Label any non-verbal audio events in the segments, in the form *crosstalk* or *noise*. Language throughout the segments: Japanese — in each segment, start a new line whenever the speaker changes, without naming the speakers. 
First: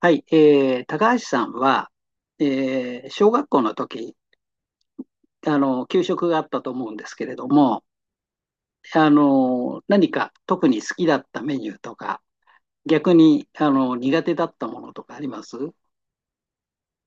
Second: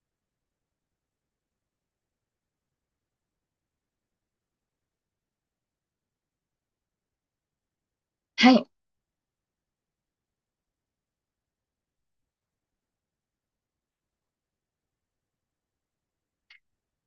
はい、高橋さんは、小学校の時、給食があったと思うんですけれども、
はい。
何か特に好きだったメニューとか、逆に、苦手だったものとかあります？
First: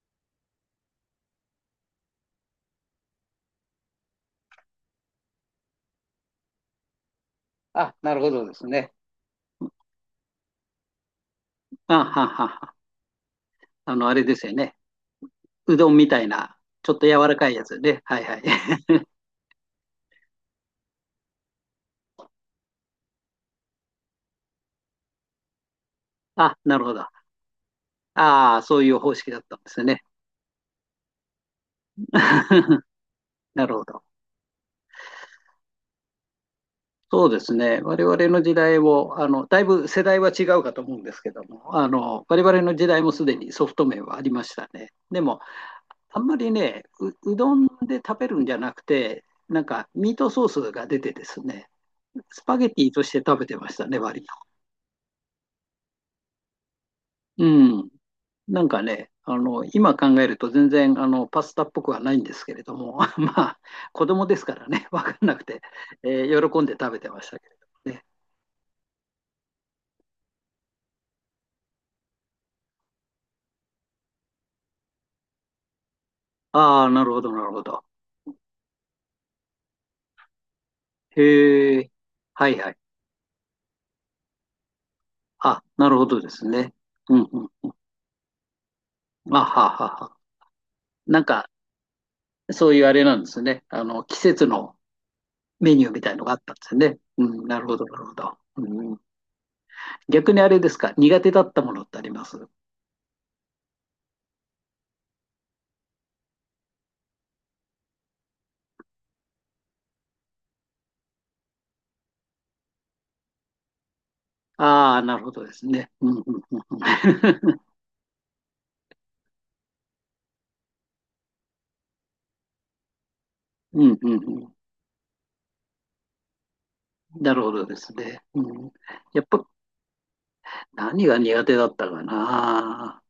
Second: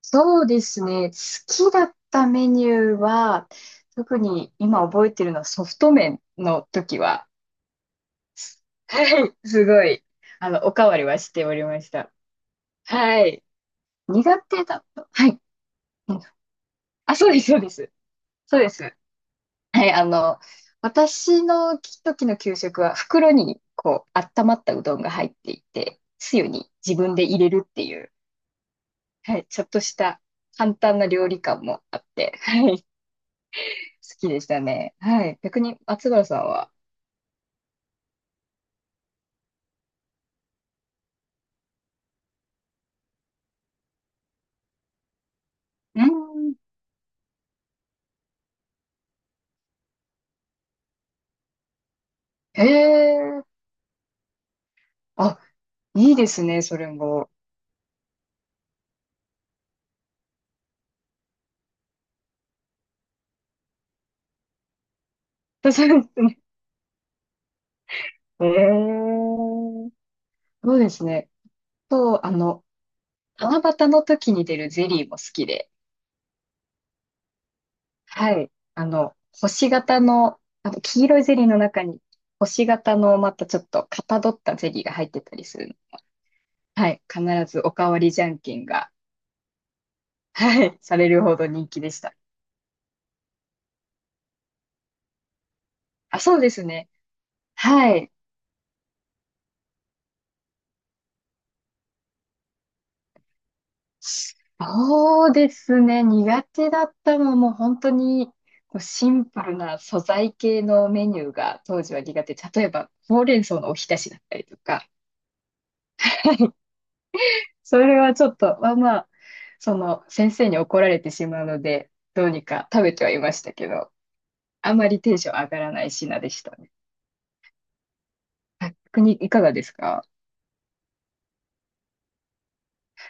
そうですね。好きだったメニューは、特に今覚えてるのはソフト麺の時は、
あ、なるほどですね。
はい。すごい、おかわりはしておりまし
あ
た。
ははは。
はい。
あれで
苦
すよ
手
ね。
だと。はい。
うどんみ
う
た
ん、
いな、ちょっと
あ、
柔
そう
ら
で
か
す、
い
そう
や
で
つ
す。
ね。はいはい。
そうです。
*laughs*
はい。私の時の給食は袋に、こう、温まったうどんが入っていて、つゆ
あ、
に
なるほ
自
ど。あ
分で入れるっていう、
あ、そういう方式
は
だっ
い。
たん
ちょっ
で
と
す
し
ね。
た簡単な料理感もあって、は
*laughs*
い。
なるほど。
きでしたね。はい。逆に、松原さんは。
そうですね、我々の時代をだいぶ世代は違うかと思うんですけども、我々の時代もすでにソフト麺はありましたね。でも、
う
あんまり
ん。
ねうどんで食べるんじゃなくて、なんかミートソースが出てですね、スパ
へ
ゲティとして食
え。
べてましたね、割と。
あ、いいですね、それも。
うん、なんかね、今考えると全然パスタっぽくはないんですけれども、*laughs* まあ、子供ですからね、分かんなくて、
*laughs* そうですね。
喜んで食べてましたけれどもね。
へえ。そうですね。と、七夕の時に出るゼリーも好きで。
ああ、なるほど、なるほど。
はい。あの、星型の、あの、黄色いゼリーの
へ
中
え、
に、
はい
星
はい。
型のまたちょっとかたどったゼリーが入ってたりす
あ、
るの。
なるほどですね。
はい。
う
必
ん
ず
う
おかわりじゃんけんが、
ん。あははは。
はい、され
な
る
ん
ほ
か、
ど人気でした。
そういうあれなんですね。季節のメニューみたい
あ、
のがあ
そ
っ
うで
たんで
す
すよ
ね。
ね。うん、なるほど、
は
なる
い。
ほど。うん、逆にあれですか、苦手だったものってあります？
そうですね。苦手だったのはもう本当にこうシンプルな素材系のメニューが当時は苦手。例えば、ほうれん草のおひたしだったりとか、
ああー、なるほどですね。うん、うん、うんうん。*laughs*
それはちょっと、まあまあ、その先生に怒られてしまうので、どうにか食べてはいましたけ
う
ど、
ん、うんうん。
あまりテンション上がらない品でしたね。
なるほどですね。うん、
逆に
やっ
いか
ぱ、
がですか？
何が苦手だったかな。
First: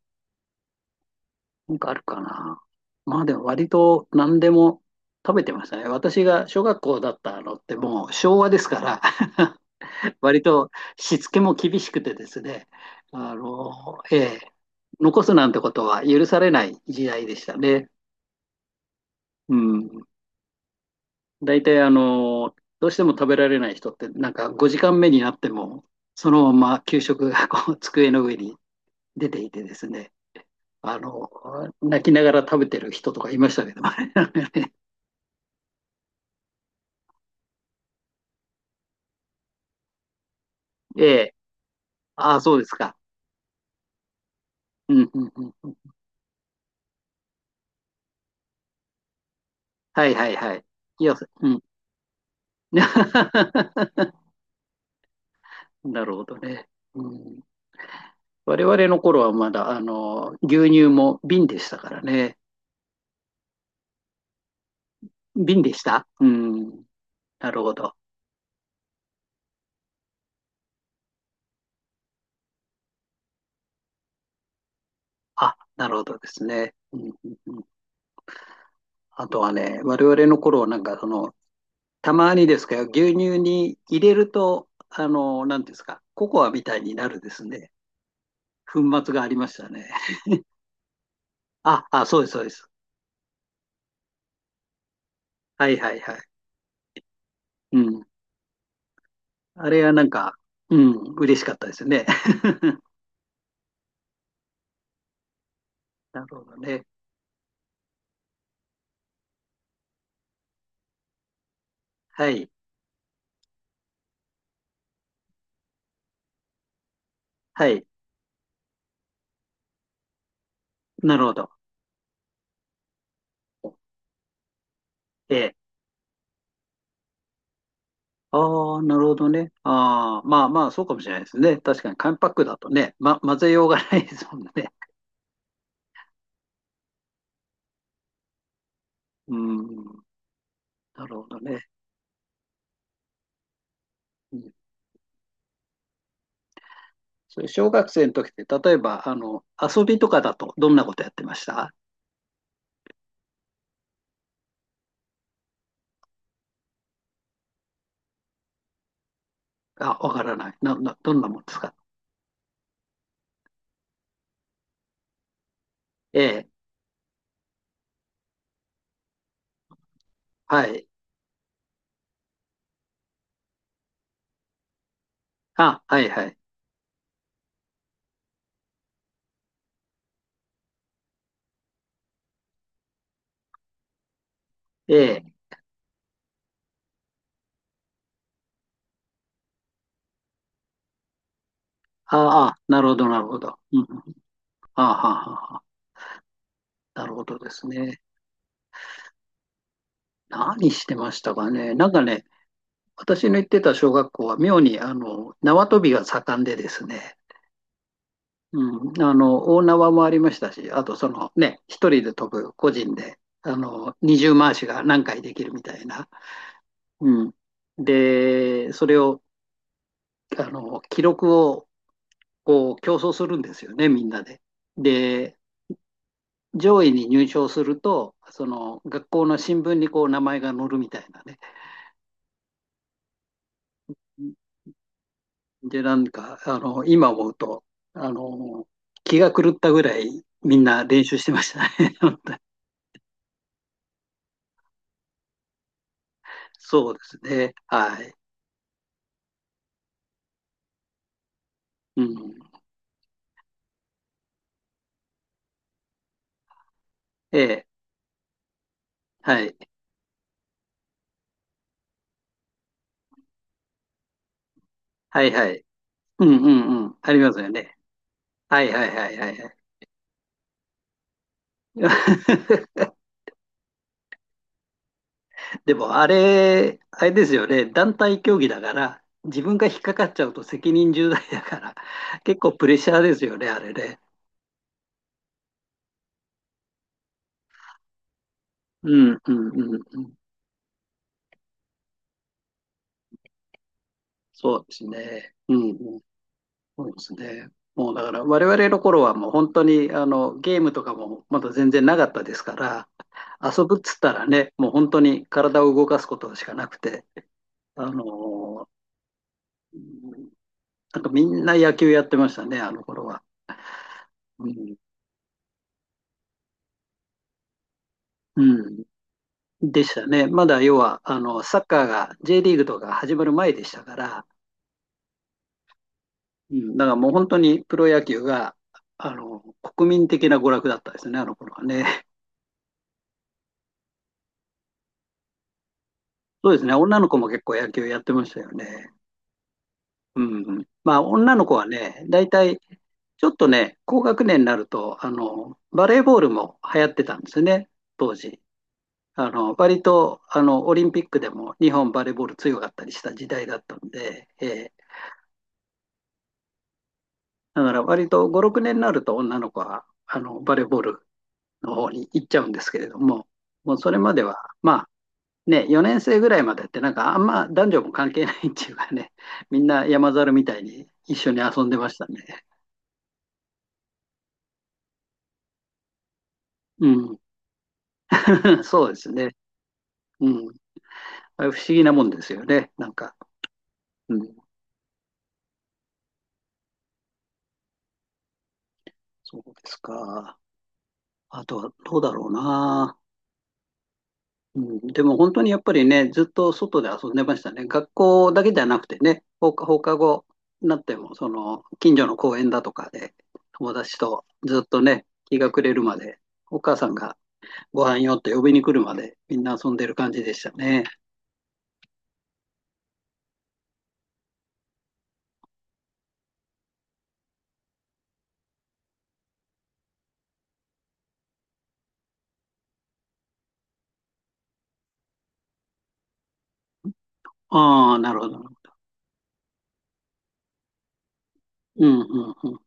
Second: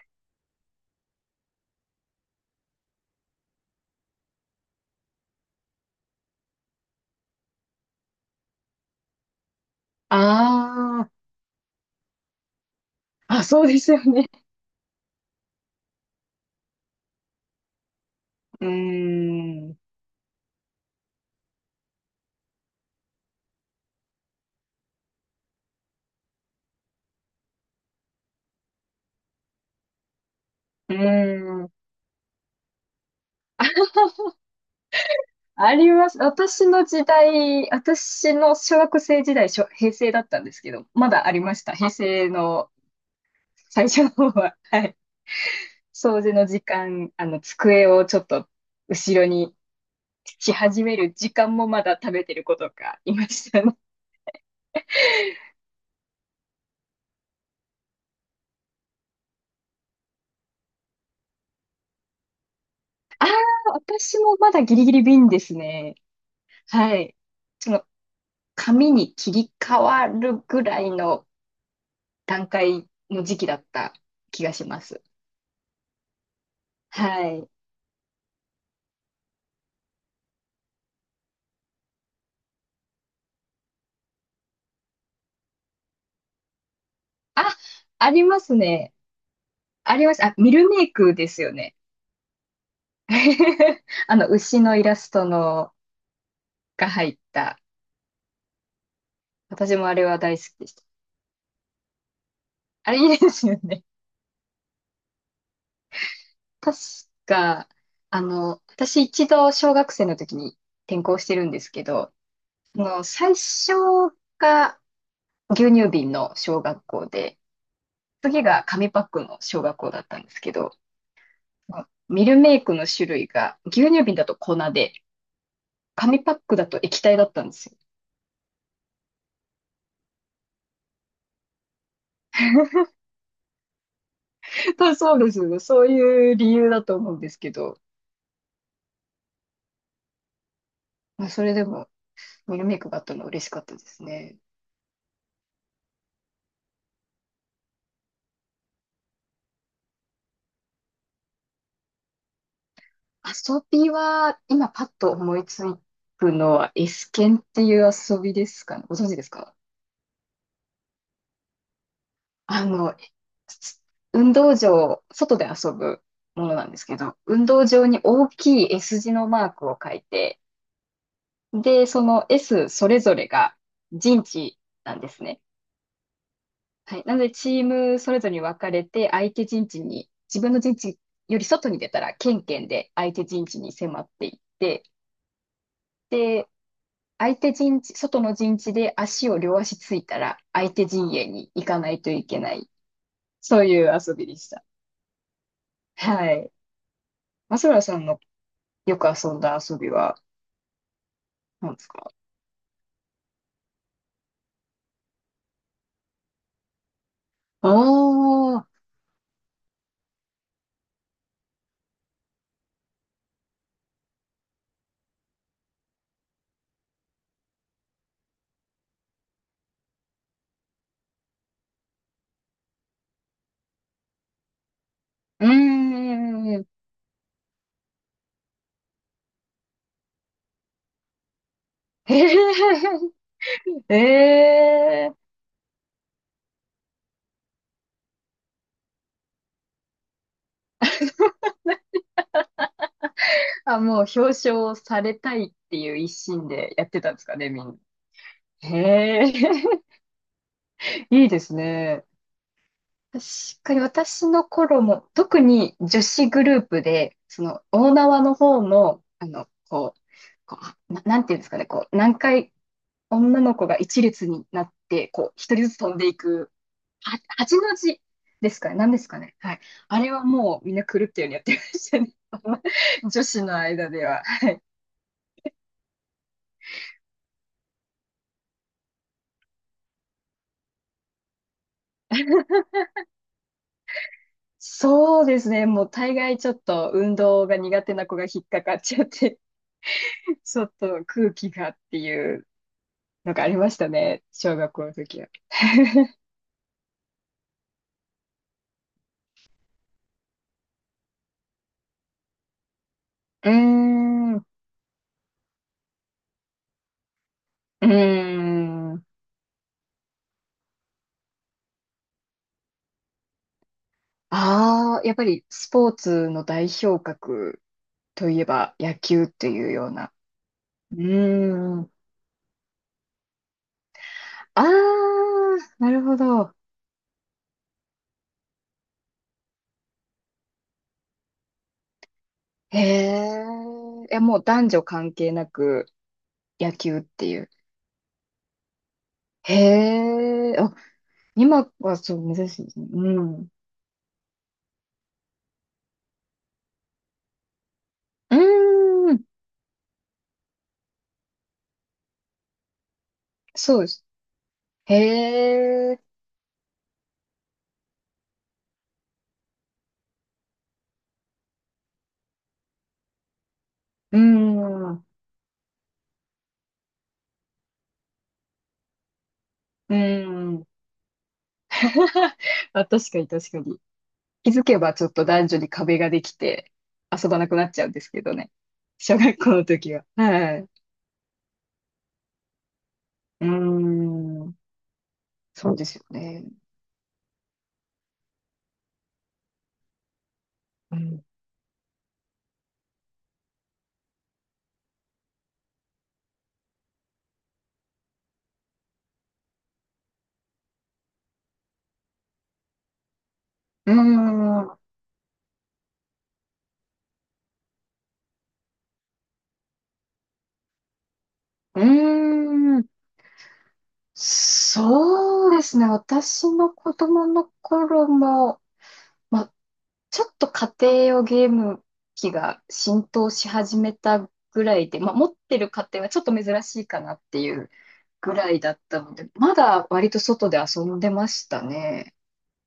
なんかあるかな。まあでも割と何でも食べてましたね。私が小学校だったのってもう昭和ですから、 *laughs* 割と
あ
しつけも厳しくてですね、あ
あー、あ、そうです
の、
よ
え
ね。
え、残すなんてことは許されない時代でしたね。
うー
う
ん、う
ん。大体どうしても食べられない人ってなんか5時間目になってもそのまま給食がこう机の上に出ていてですね、
ー
あの、
ん。
泣きながら食べてる人とかいましたけどね。*laughs*
あります。私の時代、私の小学生時代、しょ平成だったんですけど、
え
まだあ
え。
りました。平成
ああ、そうです
の
か。
最初の方は。*laughs* は
う
い。
ん、うん、うん。うん、
掃除の時間、机をちょっと後ろに
はい、はい、
し
はい。
始め
い
る
や、
時
う
間
ん。
もまだ食べてる子とかいましたね。
*laughs* なるほどね。うん、我々の頃はまだ、牛乳も瓶でしたからね。
ああ、私もまだギリギリ瓶です
瓶でし
ね。
た。うん。
はい。
なる
そ
ほ
の、
ど。
紙に切り替わるぐらいの段階の時期だった気がします。
あ、なるほどですね。うん、
は
うん、
い。
うん。あとはね、我々の頃はなんか、たまにですけど、牛乳に入れると、なんていうんですか、ココアみたいになるです
あ、
ね。
あります
粉
ね。
末がありましたね。
ありました。あ、ミルメイクですよね。
あ、あ、そうです、そうです。
*laughs* あの、牛のイラスト
は
の
い、はい、はい。
が入った。
うん。あ
私
れ
も
は
あ
な
れ
ん
は
か、
大好きでし
う
た。
ん、嬉しかったですね。*laughs*
あれいいですよね。
なるほど
確
ね。
か、私一度小学生の時に転校してるんですけど、
はい。
その最初が牛乳瓶の小学校で、
はい。
次が紙パックの小学校だったんですけど、
なるほど。
ミルメイクの種類が牛乳瓶だと粉で、
ええ。
紙パックだと液体だったんですよ。
ああ、なるほどね。ああ、まあまあ、そうかもしれないですね。確かに紙パックだとね、混ぜようがないですもんね。
あ、そうですよね。そういう理由だと思うんですけど、
*laughs* うん。なる
ま
ほ
あ、
ど
それで
ね。
も、ミルメイクがあったのは嬉しかったです
う
ね。
ん、それ小学生の時って、例えば、遊びとかだとどんなことやってました？
遊びは、今パッと思いつくのは、エスケンっていう遊びですかね。ご存知ですか？
あ、わからない。どんなもんですか？
あの、運動場、外で遊ぶ
え
も
え。
のなんですけど、運動場に大きい S 字のマークを書いて、
はい。
で、その S それぞれが陣地なんですね。
あ、はいはい。
はい。なので、チームそれぞれに分かれて、相手陣地に、自分の陣地より外に出たら、ケンケンで相手陣地に迫っていって、
ええ。
で、相手陣地、外の陣地で足を両足ついたら、相手陣営に行かないといけ
あ
な
あ、
い。
なるほど、なるほど。
そう
うん
い
う
う
ん。
遊びでした。
ああ、はあはあ。
はい。
なるほどです
松村さ
ね。
んのよく遊んだ遊びは
何してましたかね。
何で
な
す
んか
か？
ね、私の行ってた小学校は妙に縄跳びが盛んでですね、
おー、
うん、大縄もありましたし、あとね、一人で飛ぶ個人で、二重回しが何回できるみたいな。うん、で、それを記録をこう競争するんですよね、みんなで。で、
うーん。
上位に入賞すると、その学校の新聞にこう名前が載るみたいなね、
へえ、えー。
で、なんか、今思うと、あの、気が狂ったぐらいみんな練
*laughs*
習してましたね。*laughs* 本当に。
あ、もう表彰されたいっていう一心でやっ
そうで
てたん
す
ですかね、
ね。
みんな。
はい。
へえ、*laughs* いいです
う
ね。
ん。
確かに私の頃も、特に女子グループで、
え
その
え。
大縄の方の、あ
は
の、
い。
こう、こうな、なんていうんですかね、こう、何回女の子が一列になって、
は
こう、
いは
一人
い。
ずつ飛んでい
うんう
く、
んうん。あ
は、
りますよ
八の
ね。
字です
は
か
い
ね、
は
何
い
です
はい
か
は
ね。
いは
は
い。
い。あれはもうみんな狂ったようにやってましたね。*laughs*
*laughs*
女子の間では。
でも、あれですよね。団体競技だから、自分が引っかかっちゃうと責任重大だから、結構プレッシャーですよね、あれね。
そうですね。もう大概ちょっと運動が苦手な子が引っかかっ
う
ちゃっ
んう
て、
んうんうん。
*laughs* ちょっと空気がっていうのがありましたね。小
そう
学
で
校
す
の時は。
ね。うんうん。
*laughs*
そうですね。もうだから我々の頃はもう本当にゲームとかもまだ全然なかったですから、
うー
遊ぶっつったら
ん、う
ね、もう本当に体を動かすことしかなくて、あ
ー
の
ん。
うん、なんかみんな野球やってましたね、あの頃は。うん。
ああ、やっぱりスポーツの代表格といえ
う
ば
ん。
野球っていう
で
よう
した
な。
ね。まだ要
う
は、サッ
ー
カー
ん。
が J リーグとか始まる前でしたから、
ああ、なるほど。
うん、だからもう本当にプロ野球が、国民的な娯楽だったですね、あの頃はね。
へえ。いや、もう男女関係なく
そうですね、
野球
女
っ
の子
て
も
い
結
う。
構野球やってましたよね。
へ
う
え。
ん。まあ、女の子は
今は
ね、
そ
大
う、珍
体、
しいですね。う
ちょっと
ん。
ね、高学年になると、バレーボールも流行ってたんですよね、当
うー
時。
ん。
割と、オリンピックでも日本バレーボール強かったりした時代だった
そうで
ん
す。
で、
へえ。
だから割と5、6年になると女の子は、バレーボールの方に行っちゃうんですけれども、もうそれま
うー
では、まあ、
ん。う
ね、4年生ぐらいまでってなんかあんま男女も関係ないっていうかね、みんな
ー
山猿みたい
ん。
に一緒に遊んでましたね。
*laughs* あ、確かに確かに。気づけばちょっと男女に壁ができて
うん。
遊ばなくなっちゃうんですけどね。
*laughs* そうです
小
ね。
学校の時は。
うん。
はい。う
あれ不思議なもんですよね。なんか。
ー
うん。
ん。そうですよね。
そうですか。
うん。
あとはどうだろうな。うん。でも本当にやっぱりね、ずっと外で遊んでましたね。学校だけじゃなくてね、放課後になっても、近所の公園だとかで、友
うー
達とずっ
ん。
とね、日が暮れるまで、お母さんがご飯よって呼びに来るまで、みんな遊んでる感じでしたね。
うーん。そうですね。私の子供の頃も、まちょっと家庭用ゲーム機が浸透し始めたぐらいで、まあ、持ってる家庭はちょっと珍しいかなっていう
ああ、なるほ
ぐ
ど。
らいだったので、まだ割と外で遊んでました
うん、う
ね。
ん、うん。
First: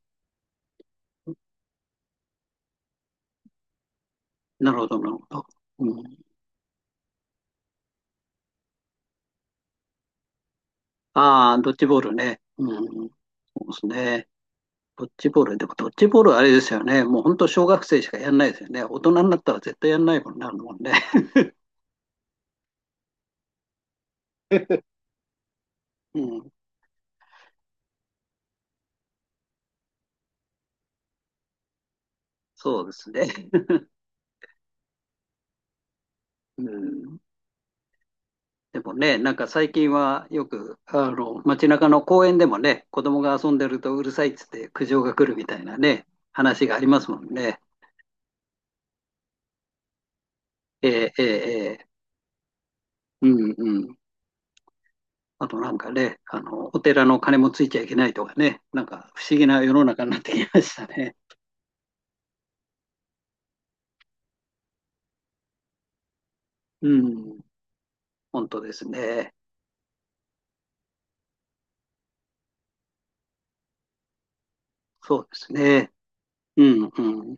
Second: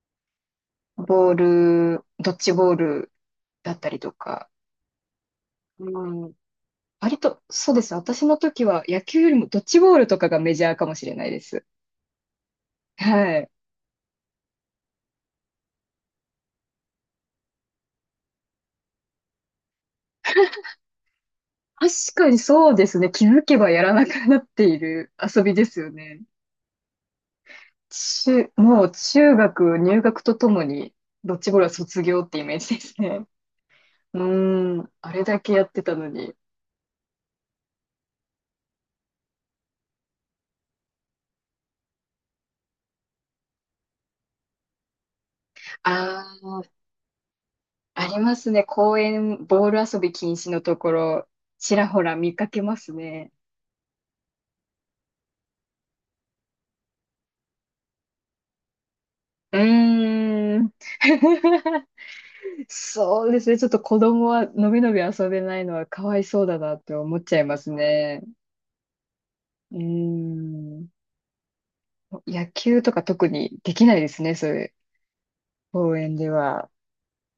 ボール、ドッジボールだったりとか。
なるほど、なるほど。う
う
ん、
ん、割と、そうです。私の時は野球よりもドッジボールとかがメジャーかもしれないで
ああ、
す。
ドッジボールね。うん。そ
はい。
うですね。ドッジボール。でもドッジボールはあれですよね。もう本当小学生しかやんないですよね。大人になったら絶対やんないもんなるもんね。
確かにそうですね。気づけばやらなくなっている遊びですよ
う
ね。
ん。
中、もう中学入学とともに、ドッジボールは卒業ってイメージで
そうで
す
すね。
ね。
*laughs*
*laughs* うーん、あれだけやってたのに。
うん。でもね、なんか最近はよく、街中の公園でもね、子供が遊んでるとうるさいっつって苦情が来るみたいなね、
あ
話がありますもんね。
あ、ありますね。公園、ボール遊び禁止のと
え
こ
えええ
ろ、ち
ええ。
らほら見かけます
う
ね。
んうん。あとなんかね、お寺の鐘もついちゃいけないとかね、なんか不思議
う
な世の中になってきま
ーん。
したね。
*laughs* そうですね。ちょっと子供はのびのび遊べないのはかわいそうだなっ
う
て思っちゃ
ん、
いますね。
本当ですね。
うーん。野球とか特にできないですね、そういう
そうですね。
公園で
う
は。
ん、うん。